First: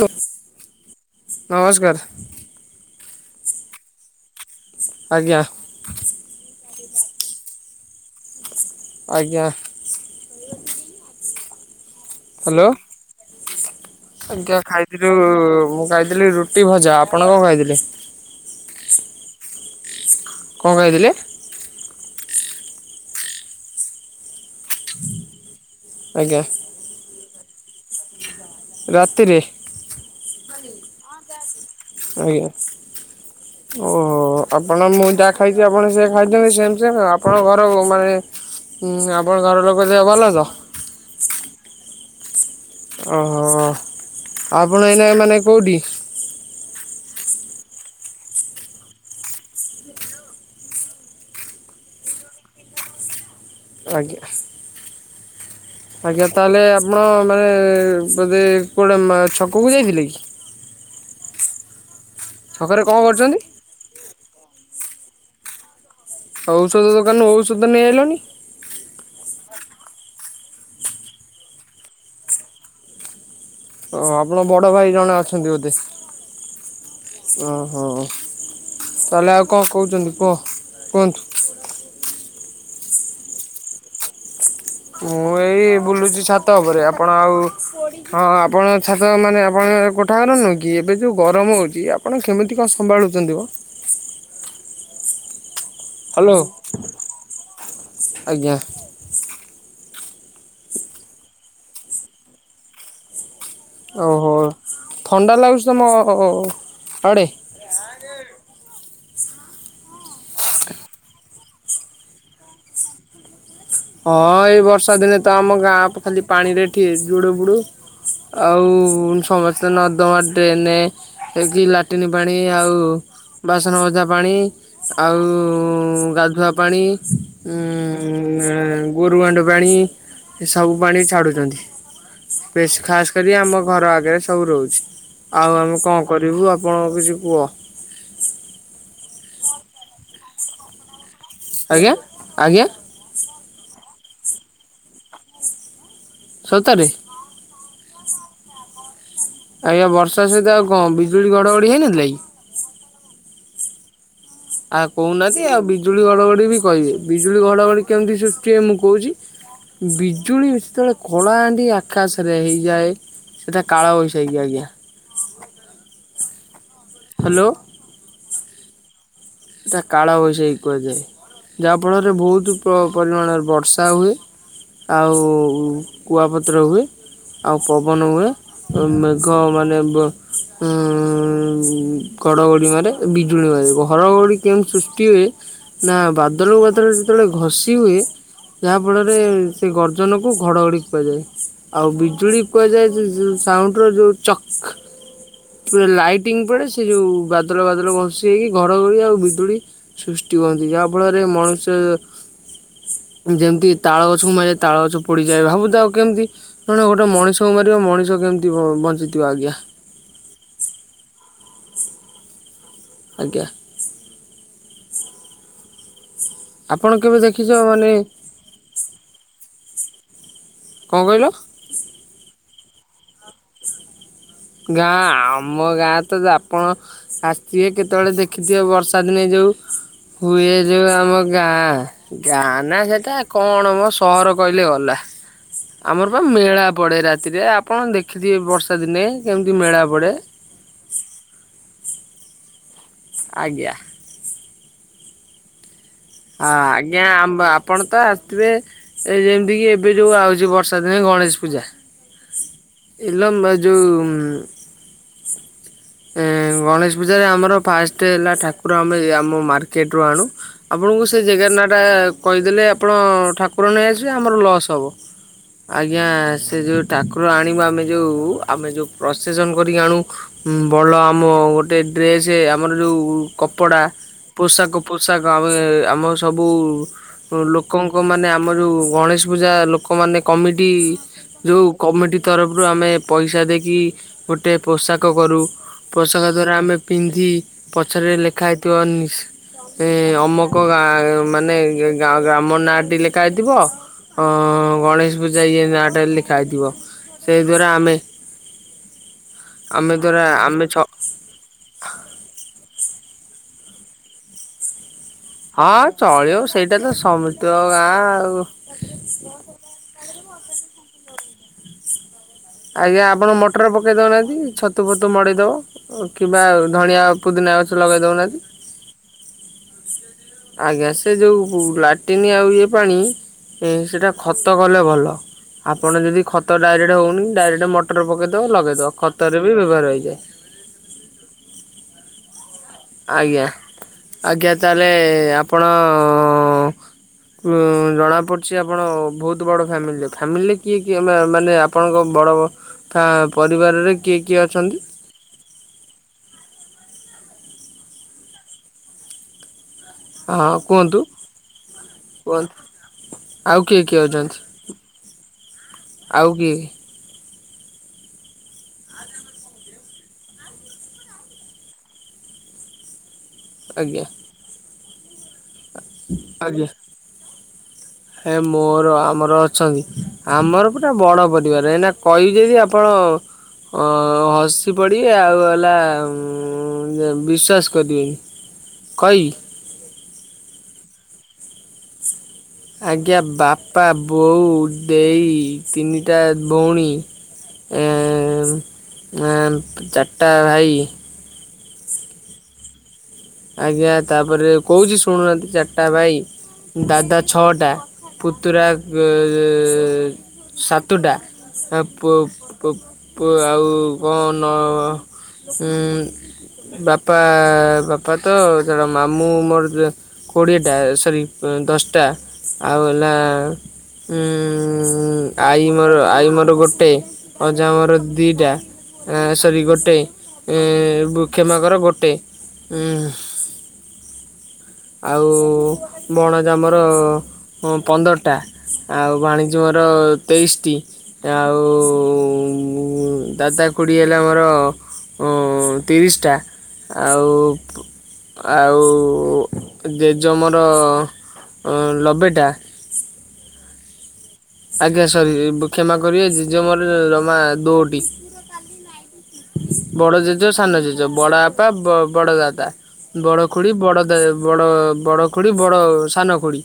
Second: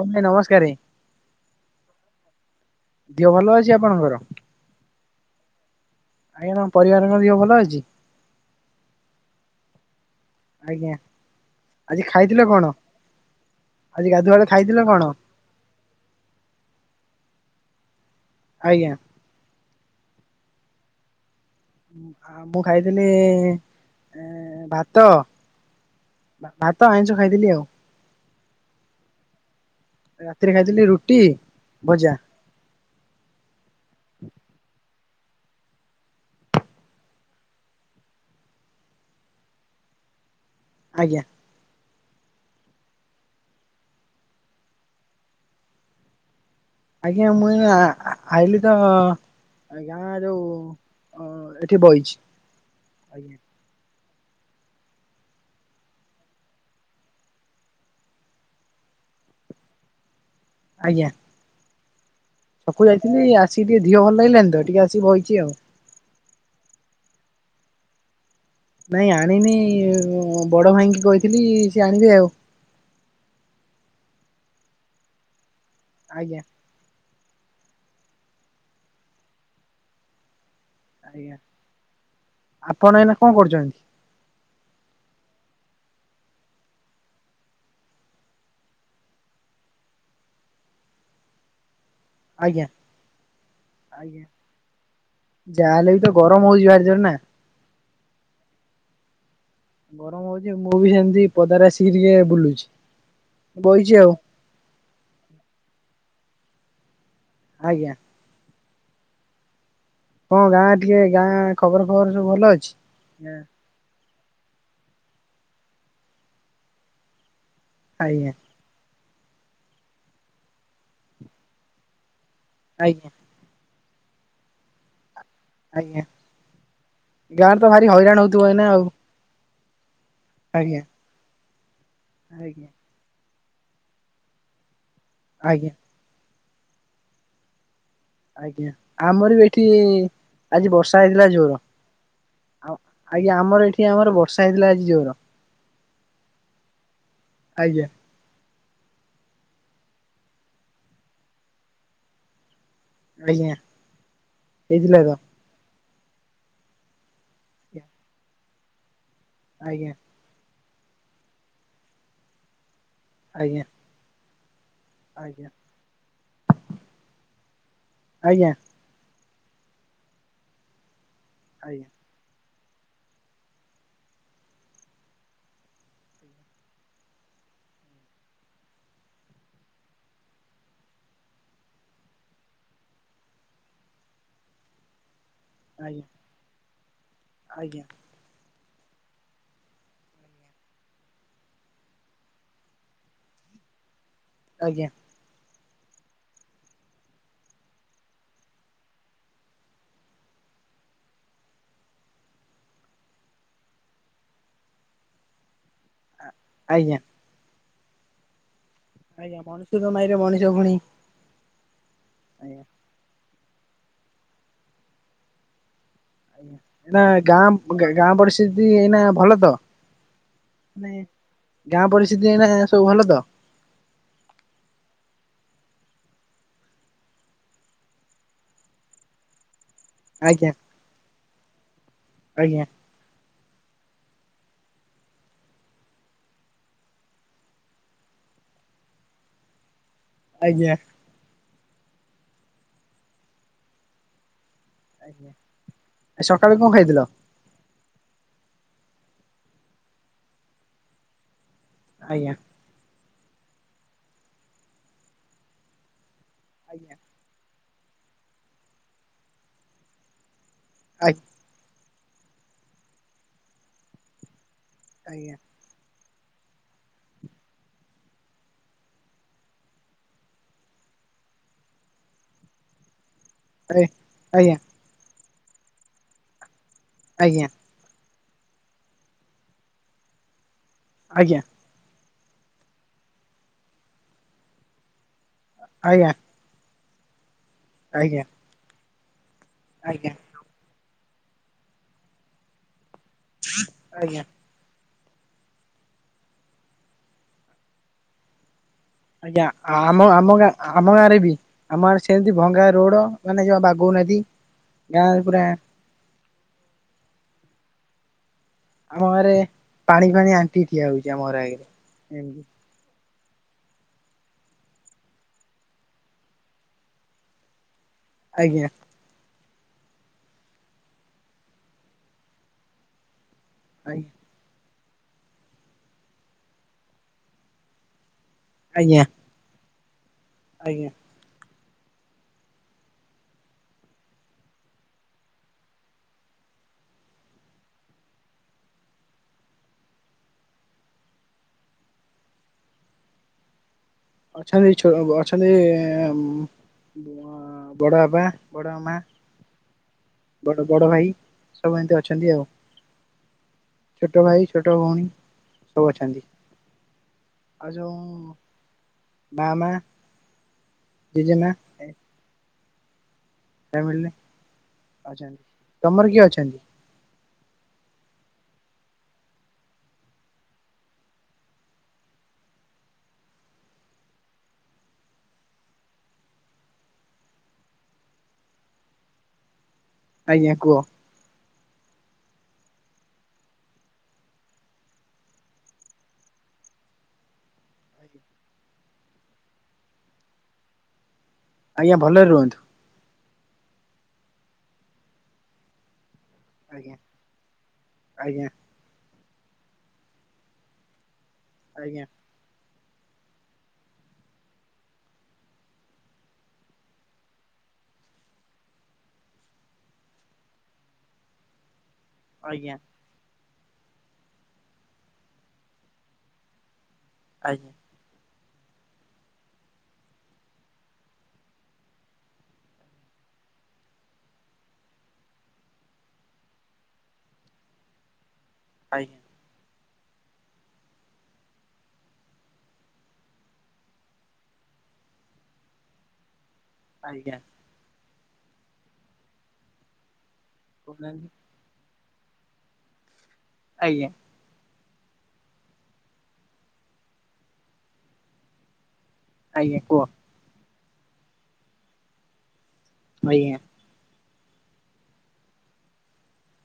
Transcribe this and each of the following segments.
ଭାଇ ନମସ୍କାରେ ନମସ୍କାର। ଦିହ ଭଲ ଅଛି ଆପଣଙ୍କର? ଆଜ୍ଞା। ପରିବାରଙ୍କର ଦିହ ଭଲ ଅଛି। ଆଜ୍ଞା। ଆଜ୍ଞା ଆଜି ଖାଇଥିଲେ ହ୍ୟାଲୋ କଣ? ଆଜି ଗାଧୁଆବେଳେ ଆଜ୍ଞା ଖାଇଥିଲେ କଣ? ଖାଇଥିଲୁ ମୁଁ ଖାଇଥିଲି ରୁଟି ଭଜା। ଆପଣ କଣ ଖାଇଥିଲେ? ଆଜ୍ଞା। କଣ ଖାଇଥିଲେ? ମୁଁ ଆ ମୁଁ ଖାଇଥିଲି ଇଁ ଭାତ। ଆଜ୍ଞା ଭା-ଭାତ ଆଇଁଷ ଖାଇଥିଲି ଆଉ। ରାତିରେ। ରାତିରେ ଖାଇଥିଲି ରୁଟି। ଭଜା ଆଜ୍ଞା ଓ ହୋ ଆପଣ ମୁଁ ଯାହା ଖାଇଛି ଆପଣ ସେଇଆ ଖାଇଛନ୍ତି ସେମ୍ ସେମ୍ ଆଉ ଆପଣଙ୍କ ଘର ମାନେ। ହୁଁ ଆପଣ ଘର ଲୋକ ଦେହ ଭଲ ତ। ଆଜ୍ଞା। ଓହୋ ଆପଣ ଏଇନା ମାନେ କୋଉଠି? ଆଜ୍ଞା ମୁଁ ଏଇନା ଆ-ଆ-ଆଇଲି ତ। ଆଜ୍ଞା ଯୋଉ ଅଁ ଏଠି ବଇଛି ଆଜ୍ଞା। ଆଜ୍ଞା। ଆଜ୍ଞା ତାହେଲେ ଆପଣ ମାନେ ବୋଧେ କୁଆଡେ ମା ଛକକୁ ଯାଇଥିଲେ କି? ଆଜ୍ଞା। ଛକରେ ଛକକୁୁ କଣ ଯାଇଥିଲି, କରୁଛନ୍ତି ଆସିକି ଟିକେ ଧିଅ ଭଲ ଲାଗିଲାନି ତ ଟିକେ ଆସିକି ବଇଛି ଆଉ। ଔଷଧ ଦୋକାନରୁ ଔଷଧ ନେଇ ଆଇଲନି। ନାଇଁ ଆଣିନି, ବଡଭାଇଙ୍କି କହିଥିଲି ସେ ଆଣିବେ ଆଉ। ଓଃ ଆପଣ ବଡଭାଇ ଜଣେ ଅଛନ୍ତି ବୋଧେ। ଆଜ୍ଞା। ଓହୋ ତାହଲେ ଆଉ କଣ କହୁଛନ୍ତି କୁହ। କୁହନ୍ତୁ ଆପଣ ଏଇନା କଣ କରୁଛନ୍ତି। ମୁଁ ଏଇ ବୁଲୁଛି ଛାତ ଉପରେ ଆପଣ ଆଉ ହଁ ଆପଣ ଛାତ ମାନେ ଆପଣ କୋଠା ନୁଅ କି ଏବେ ଯେଉଁ ଗରମ ହୋଉଛି ଆପଣ କେମିତି ଆଜ୍ଞା କଣ ସମ୍ଭାଳୁଛନ୍ତିମ। ଆଜ୍ଞା ଯାହାହେଲେ ବି ତ ଗରମ ହଉଛି ଭାରିଜୋରେ ନା ଆଜ୍ଞା। ଗରମ ହଉଛି ମୁଁ ବି ସେମିତି ପଦାରେ ଆସିକି ଟିକେ ବୁଲୁଛି। ବଇଛି ଆଉ ଓହୋ ଥଣ୍ଡା ଲାଗୁଚି ତମ ଆଡେ? ଆଜ୍ଞା। କଣ ଗାଁ ଟିକେ ଗାଁ ଖବର ଖବର ସବୁ ଭଲ ଅଛି। ହଁ ଏଇ ବର୍ଷା ଦିନେ ତ ଆମ ଗାଁ ଖାଲି ପାଣିରେ ଠେ ଜୁଡୁବୁଡୁ। ଆଜ୍ଞା ଆଉ ସମସ୍ତେ ନର୍ଦମା ଡ୍ରେନ୍ ରେ ଯିଏକି ଲାଟିନ୍ ପାଣି ଆଉ ଆଜ୍ଞା ବାସନ ମଜା ପାଣି ଆ ଆଉ ଆଜ୍ଞା ଗାଧୁଆ ପାଣି ଗାଁରେ ତ ଭାରି ହଇରାଣ ହଉଥିବ ଏଇନା ଆଉ ଗୋରୁ ଗାଣ୍ଡୁଏ ପାଣି ଏ ସବୁ ଆଜ୍ଞା। ପାଣି ଛାଡୁଛନ୍ତି ଆଜ୍ଞା ବେଶ୍ ଖାସ୍ ମତେ ବି ଆମ ଘର ଆଗରେ ସବୁ ରହୁଛୁ ଆଉ ଆଜ୍ଞା ଆମେ କଣ କରିବୁ ଆଉ ଆପଣଙ୍କ କିଛି କୁହ। ଆଜ୍ଞା, ଆମର ବି ଏଠି ଆଜି ବର୍ଷା ହେଇ ଆଜ୍ଞା ଆଜ୍ଞା। ଆମର ଏଠି ଆମର ବର୍ଷା ହେଇଥିଲା ଆଜି ଜୋର ସତରେ। ଆଜ୍ଞା ଆଜ୍ଞା ବର୍ଷା ସହିତ ଆଉ କଣ ବିଜୁଳି ଘଡଘଡ଼ି ହେଇନଥିଲା କି। ଆଜ୍ଞା। ଆଉ ହେଇଥିଲା ତ। କହୁନାହାନ୍ତି ଆଉ ବିଜୁଳି ଘଡଘଡି ବି କହିବି ବିଜୁଳି ଆଜ୍ଞା ଘଡଘଡି କେମିତି ସୃଷ୍ଟି ହୁଏ ମୁଁ କହୁଛି। ଆଜ୍ଞା ବିଜୁଳି ଯେତେବେଳେ କଳାହାଣ୍ଡି ଆକାଶରେ ହେଇଯାଏ ଆଜ୍ଞା ସେଟା କାଳ ବଇ ଆଜ୍ଞା ଆଜ୍ଞା। ଆଜ୍ଞା। ହାଲୋ। ଆଜ୍ଞା। ଏଟା କାଳ ବୈଶାଖୀ କୁହାଯାଏ ଯାହା ଫଳରେ ବହୁତ୍ ପରିମାଣରେ ବର୍ଷା ହୁଏ ଆଉ କୁଆପତ୍ର ହୁଏ। ଆଉ ପବନ ହୁଏ ମେଘ ମାନେ ଉଁ ଘଡଗଡି ମାରେ ବିଜୁଳି ମାରେ ଘଡଘଡି କେମତି ସୃଷ୍ଟି ହୁଏ ନା ଆଜ୍ଞା। ବାଦଲକୁ ବାଦଲ ଯେତେବେଳେ ଘଷି ଆଜ୍ଞା ହୁଏ। ଯାହାଫଳରେ ସେ ଗର୍ଜନକୁ ଘଡ଼ଘଡ଼ି କୁହାଯାଏ। ଆଉ ବିଜୁଳି କୁହାଯାଏ ଯେ ସାଉଣ୍ଡର ଯେଉ ଚକ୍ ଆଜ୍ଞା ପା ଲାଇଟିଙ୍ଗ ପରେ ସେ ଯୋଉ ବାଦଲ ବାଦଲ ଘଷି ହେଇକି ଘର ଘଡି ଆଉ ବିଦୁଳି ସୃଷ୍ଟି ହୁ କନ୍ତି ଯାହା ଫଳରେ ମନୁଷ୍ୟ [unintelligible] ଯେମିତି ତାଳ ଗଛକୁ ମାରେ ତାଳ ଗଛ ପଡିଯାଏ ଭାବୁଥାଉ କେମିତି ଜଣେ ଆଜ୍ଞା ଗୋଟେ ମଣିଷକୁ ମାରିବ ମଣିଷ କେମିତି ଭ ଆଜ୍ଞା ମଣିଷର ନାଇଁରେ ମଣିଷ ଫୁଣି ଆଜ୍ଞା। ଆଜ୍ଞା। ଆପଣ ଏ କେବେ ଦେଖିଛ ଗାଁ ମାନେ ଗାଁ ପରିସ୍ଥିତି ଏଇନା ଭଲ ତ? ମାନେ କ'ଣ କହିଲ ଗାଁ ପରିସ୍ଥିତି ସବୁ ଭଲ ତ ଗାଁ ଆମ ଗାଁ ତ ଆପଣ ଆସିଥିବେ କେତେବେଳେ ଦେଖିଥିବେ ବର୍ଷା ଦିନେ ଯୋ ଆଜ୍ଞା ତୁହୁଏ ଯୋଉ ଆମ ଗାଁ ଗାଁ ଆଜ୍ଞା ନା ସେଟା କଣ ମୋ ସହର କହିଲେ ଗଲା ଆମର ବା ମେଳା ପଡେ ରାତିରେ ଆପଣ ଦେଖିଥିବେ ବର୍ଷା ଦିନେ କେମିତି ମେଳା। ପଡ଼େ ଆଜ୍ଞା। ଆଜ୍ଞା। ଆଜ୍ଞା। ହଁ ସକାଳୁ କଣ ଖାଇଥିଲ ଆଜ୍ଞା ଆପଣ ତ ଆସିଥିବେ ଏ ଯେମିତି କିି ଏବେ ଯୋଉ ଆଉଛି ବର୍ଷା ଦିନେ ଗଣେଶ ପୂଜା ଆଜ୍ଞା। ଇଲୋ ଯୋଉ ଆଜ୍ଞା ଗଣେଶ ପୂଜାରେ ଆମର ଫାଷ୍ଟ ହେଲା ଠାକୁର ଆମେ ଆମ ମାର୍କେଟରୁୁ ଆଣୁ ଆପଣଙ୍କୁ ଆଜ୍ଞା। ସେଜେଗାର ନାଁ ଟା କହିଦେଲେ ଆପଣ ଠାକୁର ନେଇ ଆସିବେ ଆମର ଲସ୍ ହେବ ଆଜ୍ଞା ଆଜ୍ଞା। ଆଜ୍ଞା ସେ ଯୋଉ ଠାକୁର ଆଣିବା ଆମେ ଯୋଉ ଆମେ ଯୋଉ ପ୍ରସେସନ କରିକି ଆଣୁ ଉଁ ଭଲ ଆମ ଗୋଟେ ଡ୍ରେସ ଆମର ଯୋଉ କପଡ଼ା ଆଜ୍ଞା ଆଜ୍ଞା ପୋଷାକ ପୋଷାକ ଆମେ ଆମ ସବୁ ଆଜ୍ଞା ଆଜ୍ଞା ଆଜ୍ଞା ଲୋକଙ୍କ ମାନେ ଆମର ଯୋଉ ଗଣେଶ ପୂଜା ଲୋକମାନେ କମିଟି ଆଜ୍ଞା ଯୋଉ କମିଟି ତରଫରୁ ଆମେ ପଇସା ଦେଇକି ଗୋଟେ ପୋଷାକ କରୁ ପୋଷାକ ଦ୍ଵାରା ଆମେ ପିନ୍ଧି ପଛରେ ଆଜ୍ଞା। ଲେଖା ହେଇଥିବା ନିସ୍ ଏ ଅମକ ଗାଁ ମାନେ ଗ୍ରାମ ନାଁ ଟି ଲେଖା ହେଇଥିବ ଆଜ୍ଞା ଅ ଗଣେଶ ପୂଜା ଏଇ ନାଁଟରେ ଲେଖା ହେଇଥିବ ସେଇଦ୍ଵାରା ଆମେ ଆଜ୍ଞା ଆମେ ଆମ ଦ୍ଵାରା ଆମ ଗାଁ ଆମେ ଛ ଆମ ଗାଁ ରେ ବି ଆମ ଗାଁରେ ସେମିତି ଭଙ୍ଗା ରୋଡ ମାନେ ଯୋଉ ବାଘଉ ନଦୀ ହଁ ଚଳିବ ସେଇଟା ତ ସମସ୍ତିଙ୍କ ଗାଁ ଆଉ ଆମ ଘରେ ପାଣିଫାଣି ଆଣ୍ଠିଏ ଠିଆ ହଉଛି, ଆମ ଘର ଆଗରେ ଏମତି ଆଜ୍ଞା ଆପଣ ମଟର ପକେଇ ଦଉନାହାନ୍ତି, ଛତୁଫତୁ ମଡେଇଦବ କିମ୍ବା ଧଣିଆ ପୁଦିନା ଗଛ ଲଗାଇ ଦେଉନାହାନ୍ତି ଆଜ୍ଞା ଆଜ୍ଞା ସେ ଯୋଉ ଲାଟିନ୍ ଆଉ ଇଏ ପାଣି ଏ ସେଇଟା ଆଜ୍ଞା ଖତ କଲେ ଭଲ ଆପଣ ଯଦି ଖତ ଡାଇରେକ୍ଟ ହଉନି, ଡାଇରେକ୍ଟ ମଟର ପକେଇ ଆଜ୍ଞା ଲଗେଇଦବା ଖତରେ ବି ବ୍ୟବହାର ହେଇଯାଏ। ଆଜ୍ଞା। ଆଜ୍ଞା ଆଜ୍ଞା ତାହେଲେ ଆପଣ ଉଁ ଜଣା ପଡୁଛି ଆପଣ ବହୁତ ବଡ ଫାମିଲିର ଫାମିଲିରେ କିଏ କି ମାନେ ଆପଣଙ୍କ ବଡ଼ ତା ପରିବାରରେ କିଏ କିଏ ଅଛନ୍ତି ଅଛନ୍ତି ହଁ ବଡ଼ଆବା ବଡ଼ଆମା ହଁ ବଡ କୁହନ୍ତୁ ବଡଭାଇ ସବୁ ଏମିତି ଅଛନ୍ତି ଆଉ କୁହନ୍ତୁ ଆଉ କିଏ କିଏ ଅଛନ୍ତି ଛୋଟଭାଇ ଛୋଟଭଉଣୀ ସବୁ ଅଛନ୍ତି ଆଉ କିଏ ଆଉ ଯୋଉ ବାମା ଜେଜେମା ଆଜ୍ଞା। ଫ୍ୟାମିଲିରେ ଅଛନ୍ତି ତମର କିଏ ଅଛନ୍ତି? ଆଜ୍ଞା ହେ ମୋର ଆମର ଅଛନ୍ତି, ଆମର ପୁରା ବଡ ପରିବାର ଏଇନା କହିବି ଯଦି ଆପଣ ହଁ। ହଁ ହସି ପଡିବେ ଆଉ ହେଲା ବିଶ୍ଵାସ କରିବେନି କଇବି? ଆଜ୍ଞା କୁହ। ଆଜ୍ଞା ବାପା ବୋଉ ଦେଇ ତିନିଟା ଭଉଣୀ ଏ ଚାରିଟା ଭାଇ ଆଜ୍ଞା ଭଲରେ ରୁହନ୍ତୁ। ଆଜ୍ଞା ତାପରେ କହୁଚି ଶୁଣୁନାହାନ୍ତି ଚାରିଟା ଭାଇ ଆଜ୍ଞା ଦାଦା ଛଅଟା ଆଜ୍ଞା ପୁତୁରା ଗ ଏ-ଏ-ଏ ସାତଟା ଆଜ୍ଞା ପ ପ ଆଉ କଣ ଉଁ ବାପା ବା ବାପା ତ ଜାଣ ମାମୁଁ ମୋର କୋଡ଼ିଏଟା ସରି ଦଶ ଟା ଆଜ୍ଞା ଆଉ ହେଲା ଉ ଆଈ ମୋର ଆଈ ମୋର ଗୋଟେ ଅଜା ଆଜ୍ଞା ମୋର ଦିଟା ସରି ଗୋଟେ ଏଁ କ୍ଷମାକର ଗୋଟେ ହଁ। ଆଉ ଭଣଜା ମୋର ଉଁ ପନ୍ଦର ଟା ଆଉ ଆଜ୍ଞା ଭାଣିଜୀ ମୋର ମୋର ତେଇସି ଟି ଆଉ ଉଁ-ଉଁ-ଉଁ ଦାଦା ଖୁଡ଼ି ହେଲା ଆମର ଓ ତିରିଶି ଟା ଆଉ ଆଜ୍ଞା ଆଉ ଜେ ଯେ ମୋର କହୁନାହାନ୍ତି ଲବେଟା ଆଜ୍ଞା। ଆଜ୍ଞା ସରି ଏ ବ କ୍ଷମା କରିବେ ଜେଜେ ମୋର ଜମା ଦୋଟି ଆଜ୍ଞା କୁହ ବଡ ଜେଜ ସାନ ଜେଜ ବଡ ବାପା ବଡ ଦାଦା ବଡ଼ ଆଜ୍ଞା ଖୁଡ଼ି ବଡ଼ ଦା ବଡ଼ ବଡ଼ ଖୁଡ଼ି ବଡ଼ ସାନ ଖୁଡ଼ି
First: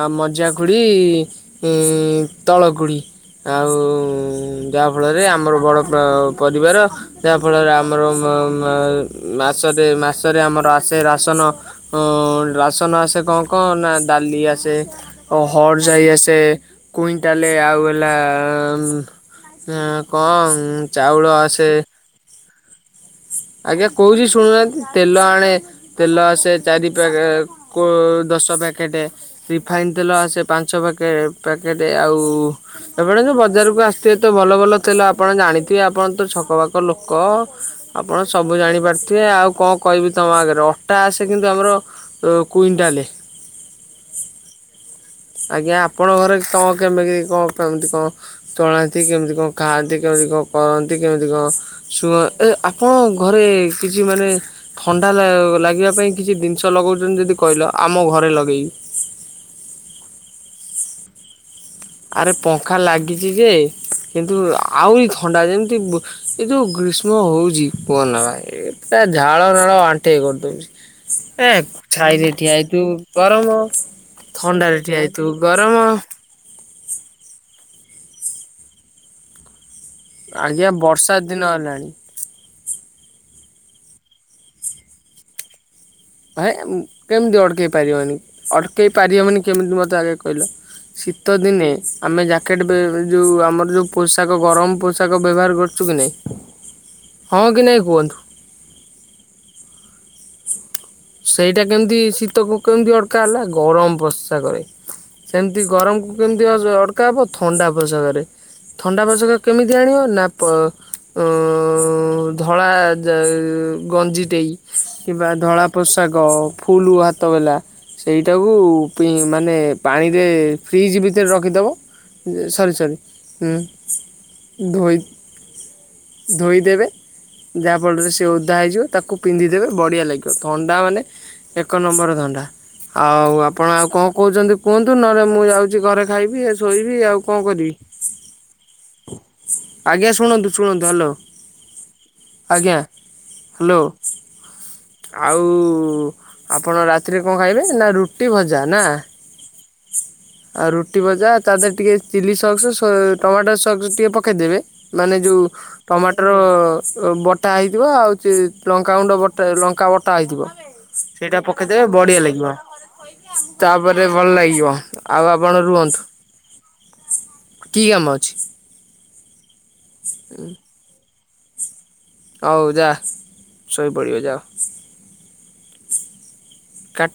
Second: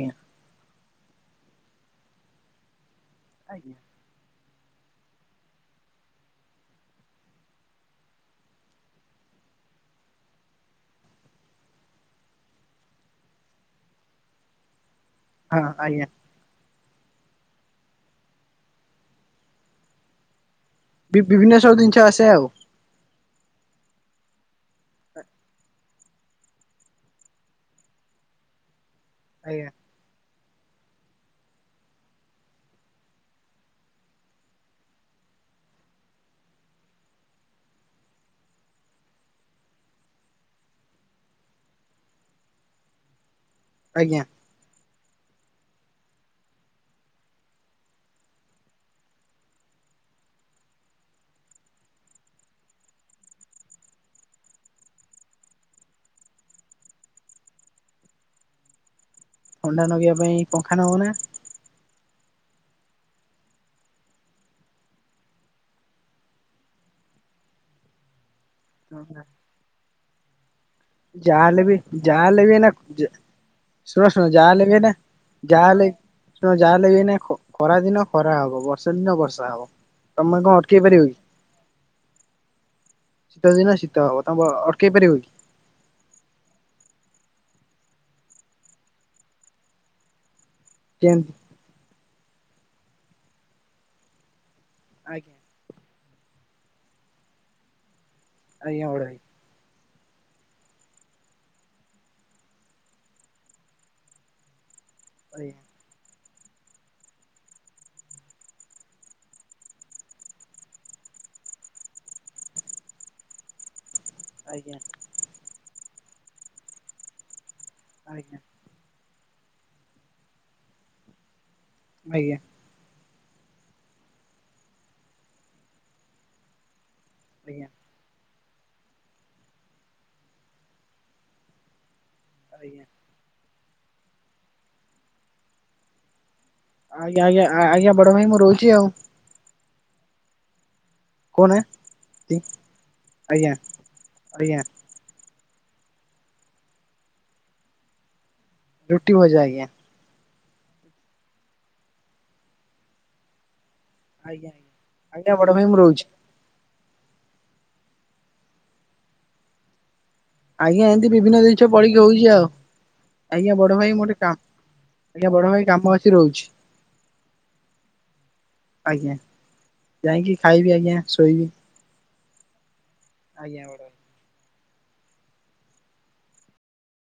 ଆଉ ମଝିଆଁ ଖୁଡ଼ି ତଳ ଖୁଡ଼ି ଆଉ ଆଜ୍ଞା ଯାହାଫଳରେ ଆମର ବଡ଼ ପ ପରିବାର ଯାହାଫଳରେ ଆମର ମ-ମ ମାସ ମାସରେ ମାସରେ ଆମର ଆସେ ରାସନ ଅଁ ରାସନ ଆସେ କଣ କଣ ନା ଡାଲି ଆ ସେ ହଁ ହଡ଼ ଆଜ୍ଞା ଜାଇ ଆସେ କୁଇଣ୍ଟାଲ ଆଉ ହେଲା ଉଁ ଉଁ କଣ ଚାଉଳ ବିଭିନ୍ନ ଆସେ ସବୁ ଜିନିଷ ଆସେ ଆଉ ଆଜ୍ଞା କହୁଚି ଶୁଣୁନାହାନ୍ତି ତେଲ ଆଣେ ତେଲ ଆସେ ଚାରି ପାକ କୋ ଦଶ ପ୍ୟାକେଟ୍ ଆଜ୍ଞା ରିଫାଇନ ତେଲ ଆସେ ପାଞ୍ଚ ପକେଟ ପ୍ୟାକେଟ ଆଉ ଏପଟ ଯଉ ବଜାରକୁ ଆସିଥିବେ ତ ଭଲ ଭଲ ତେଲ ଆପଣା ଜା ଥିବେ ଆପଣ ତ ଛକ ପାଖ ଲୋକ ଆପଣ ସବୁ ଜାଣିପାରୁଥିବେ ଆଉ କଣ କହିବି ତମ ଆଗରେ ଅଟା ଆସେ କିନ୍ତୁ ଆମର କ୍ଯୁଟାଲ ଲେ ଆଜ୍ଞା। ଆଜ୍ଞା ଆପଣଙ୍କ ଘରେ ତ କେମିତି କଣ କେମିତି କଣ ଚଳାନ୍ତି କେମିତି କଣ ଖାଆନ୍ତି କେମିତି କେମିତି କଣ କରନ୍ତି କେମିତି କଣ ସୁଅ ଏ ଆପଣ ଘରେ କିଛି ମାନେ ଥଣ୍ଡା ଲାଗିବା ପାଇଁ କିଛି ଜିନିଷ ଲଗାଉଛନ୍ତି ଯଦି କହିଲ ଆମ ଘରେ ଲଗେଇବି। ଥଣ୍ଡା ନଗେଇବା ପାଇଁ ପଙ୍ଖା ନଗୋଉନା। ଆରେ ପଙ୍ଖା ଲାଗିଚି ଯେ କିନ୍ତୁ ଆହୁରି ଥଣ୍ଡା ଯେମିତି ବୋ ଏଇ ଯୋଉ ଗ୍ରୀଷ୍ମ ହଉଚି କୁହ ନା ଭାଇ। ଏଟା ଝାଳ ନାଳ ଆଣ୍ଠଏ କରିଦଉଚି ଏ ଯାହାହେଲେ ବି ଛାଇ ରେ ଯାହାହେଲେ ବି ଠିଆ ଏଇନା ହେଇଥିବୁ ଗରମ ଶୁଣ ଶୁଣ ଯାହାହେଲେ ଥଣ୍ଡାରେ ଠିଆ ହେଇଥିବୁ ଗରମ ଯାହାହଲେ ବି ଏନା ଖ ଖରା ଦିନ ଖରା ହବ ବର୍ଷା ଦିନ ବର୍ଷା ହବ। ତମେ କଣ ଆଜ୍ଞା ଅଟକେଇ ପାରିବ କି ବର୍ଷା ଦିନ ହେଲାଣି ଶୀତ ଦିନ ଶୀତ ହବ ତମେ ଅଟକେଇ ପାରିବ କି? ଭାଇ କେମିତି ଅଟକେଇ ପାରିବନି ଅଟକେଇ ପାରିବନି କେମିତି ମୋତେ ଆଗେ କହିଲ କେମିତି ଶୀତ ଦିନେ ଆମେ ଜ୍ୟାକେଟ ବେ ଯେଉଁ ଆମର ଯେଉଁ ପୋଷାକ ଗରମ ପୋଷାକ ଆଜ୍ଞା ବ୍ୟବହାର କରୁଚୁ କି ନାହିଁ ହଁ କି ନାହିଁ କୁହନ୍ତୁ? ଆଜ୍ଞା ବଡ଼ ଭାଇ ସେଇଟା କେମିତି ଶୀତକୁ କେମିତି ଅଟକା ହେଲା ଗରମ ପୋଷାକ ରେ ଆଜ୍ଞା ସେମିତି ଗରମକୁ କେମିତି ଅଡକା ହବ ଥଣ୍ଡା ପୋଷାକରେ ଥଣ୍ଡା ପୋଶକ କେମିତି ଆଣିବ ନା ଧଳା ଗଞ୍ଜିଟେଇ ଆଜ୍ଞା କିମ୍ବା ଧଳା ପୋଷାକ ଫୁଲୁ ହାତ ବଲା। ଆଜ୍ଞା ସେଇଟାକୁ ମାନେ ପାଣିରେ ଫ୍ରିଜ୍ ଭିତରେ ରଖିଦବ ଆଜ୍ଞା ଆଜ୍ଞା। ଯେ ସରି ସରି ହୁଁ ଧୋଇ ଧୋଇଦେବେ ଯାହା ଫଳରେ ସେ ଓଧା ହେଇଯିବ ତାକୁ ପିନ୍ଧିଦେବେ ବଢିଆ ଲାଗିବ ତ ଥଣ୍ଡା ମାନେ ଏକ ନମ୍ବର ଥଣ୍ଡା ଆଉ ଆ ଆପଣ ଆଉ କଣ କହୁଛନ୍ତି କୁହନ୍ତୁ ନହେଲେ ମୁଁ ଯାଉଛି ଘରେ ଖାଇବି ଶୋଇବି ଆଉ ଆଜ୍ଞା କଣ ଆଜ୍ଞା କରିବି ଆଜ୍ଞା ବଡ ଭାଇ ମୁଁ ରହୁଛି ଆଉ ଆଜ୍ଞା ଶୁଣନ୍ତୁ ଶୁଣନ୍ତୁ। ହ୍ୟାଲୋ କହୁନା ଆଜ୍ଞା ଆଜ୍ଞା ହ୍ୟାଲୋ। ଆଜ୍ଞା। ଆଉ ଆପଣ ରାତିରେ କଣ ଖାଇବେ ନା ରୁଟି ଭଜା ନା। ରୁଟି ଭଜା ଆଜ୍ଞା ଆଉ ରୁଟି ଭଜା ତା ଦେହରେ ଟିକେ ଚିଲି ସକ୍ସ ଟମାଟର ସ ଟିକେ ଆଜ୍ଞା ପକେଇଦେବେ ମାନେ ଆଜ୍ଞା ଯୋଉ ବଡ ଭାଇ ମୁଁ ରହୁଛି ଟମାଟର ବଟା ହେଇଥିବ ଆଉ ଲଙ୍କାଗୁଣ୍ଡ ବଟା ଲଙ୍କା ବ ଟା ହେଇଥିବ ଆଜ୍ଞା ଏମିତି ବିଭିନ୍ନ ସେଇଟା ଜିନିଷ ପକେଇଦେବେ ପଡିକି ବଢିଆ ହଉଛି ଆଉ। ଲାଗିବ। ଆଜ୍ଞା ତା ବଡ ଭାଇ ପରେ ମୋର ଟିକେ ଭଲ କାମ ଲାଗିବ। ଆ ଆଜ୍ଞା ବଡ଼ ଭାଇ କାମ ଅଛି ରହୁଛି। କି କାମ ଅଛି ଆଜ୍ଞା ଯାଇକି ଖାଇବି ଆଜ୍ଞା ଶୋଇବି। ହୋଉ ଯା ଆଜ୍ଞା ବଡ ଶୋଇ ପଡ଼ିବ ଯାଅ। କାଟ।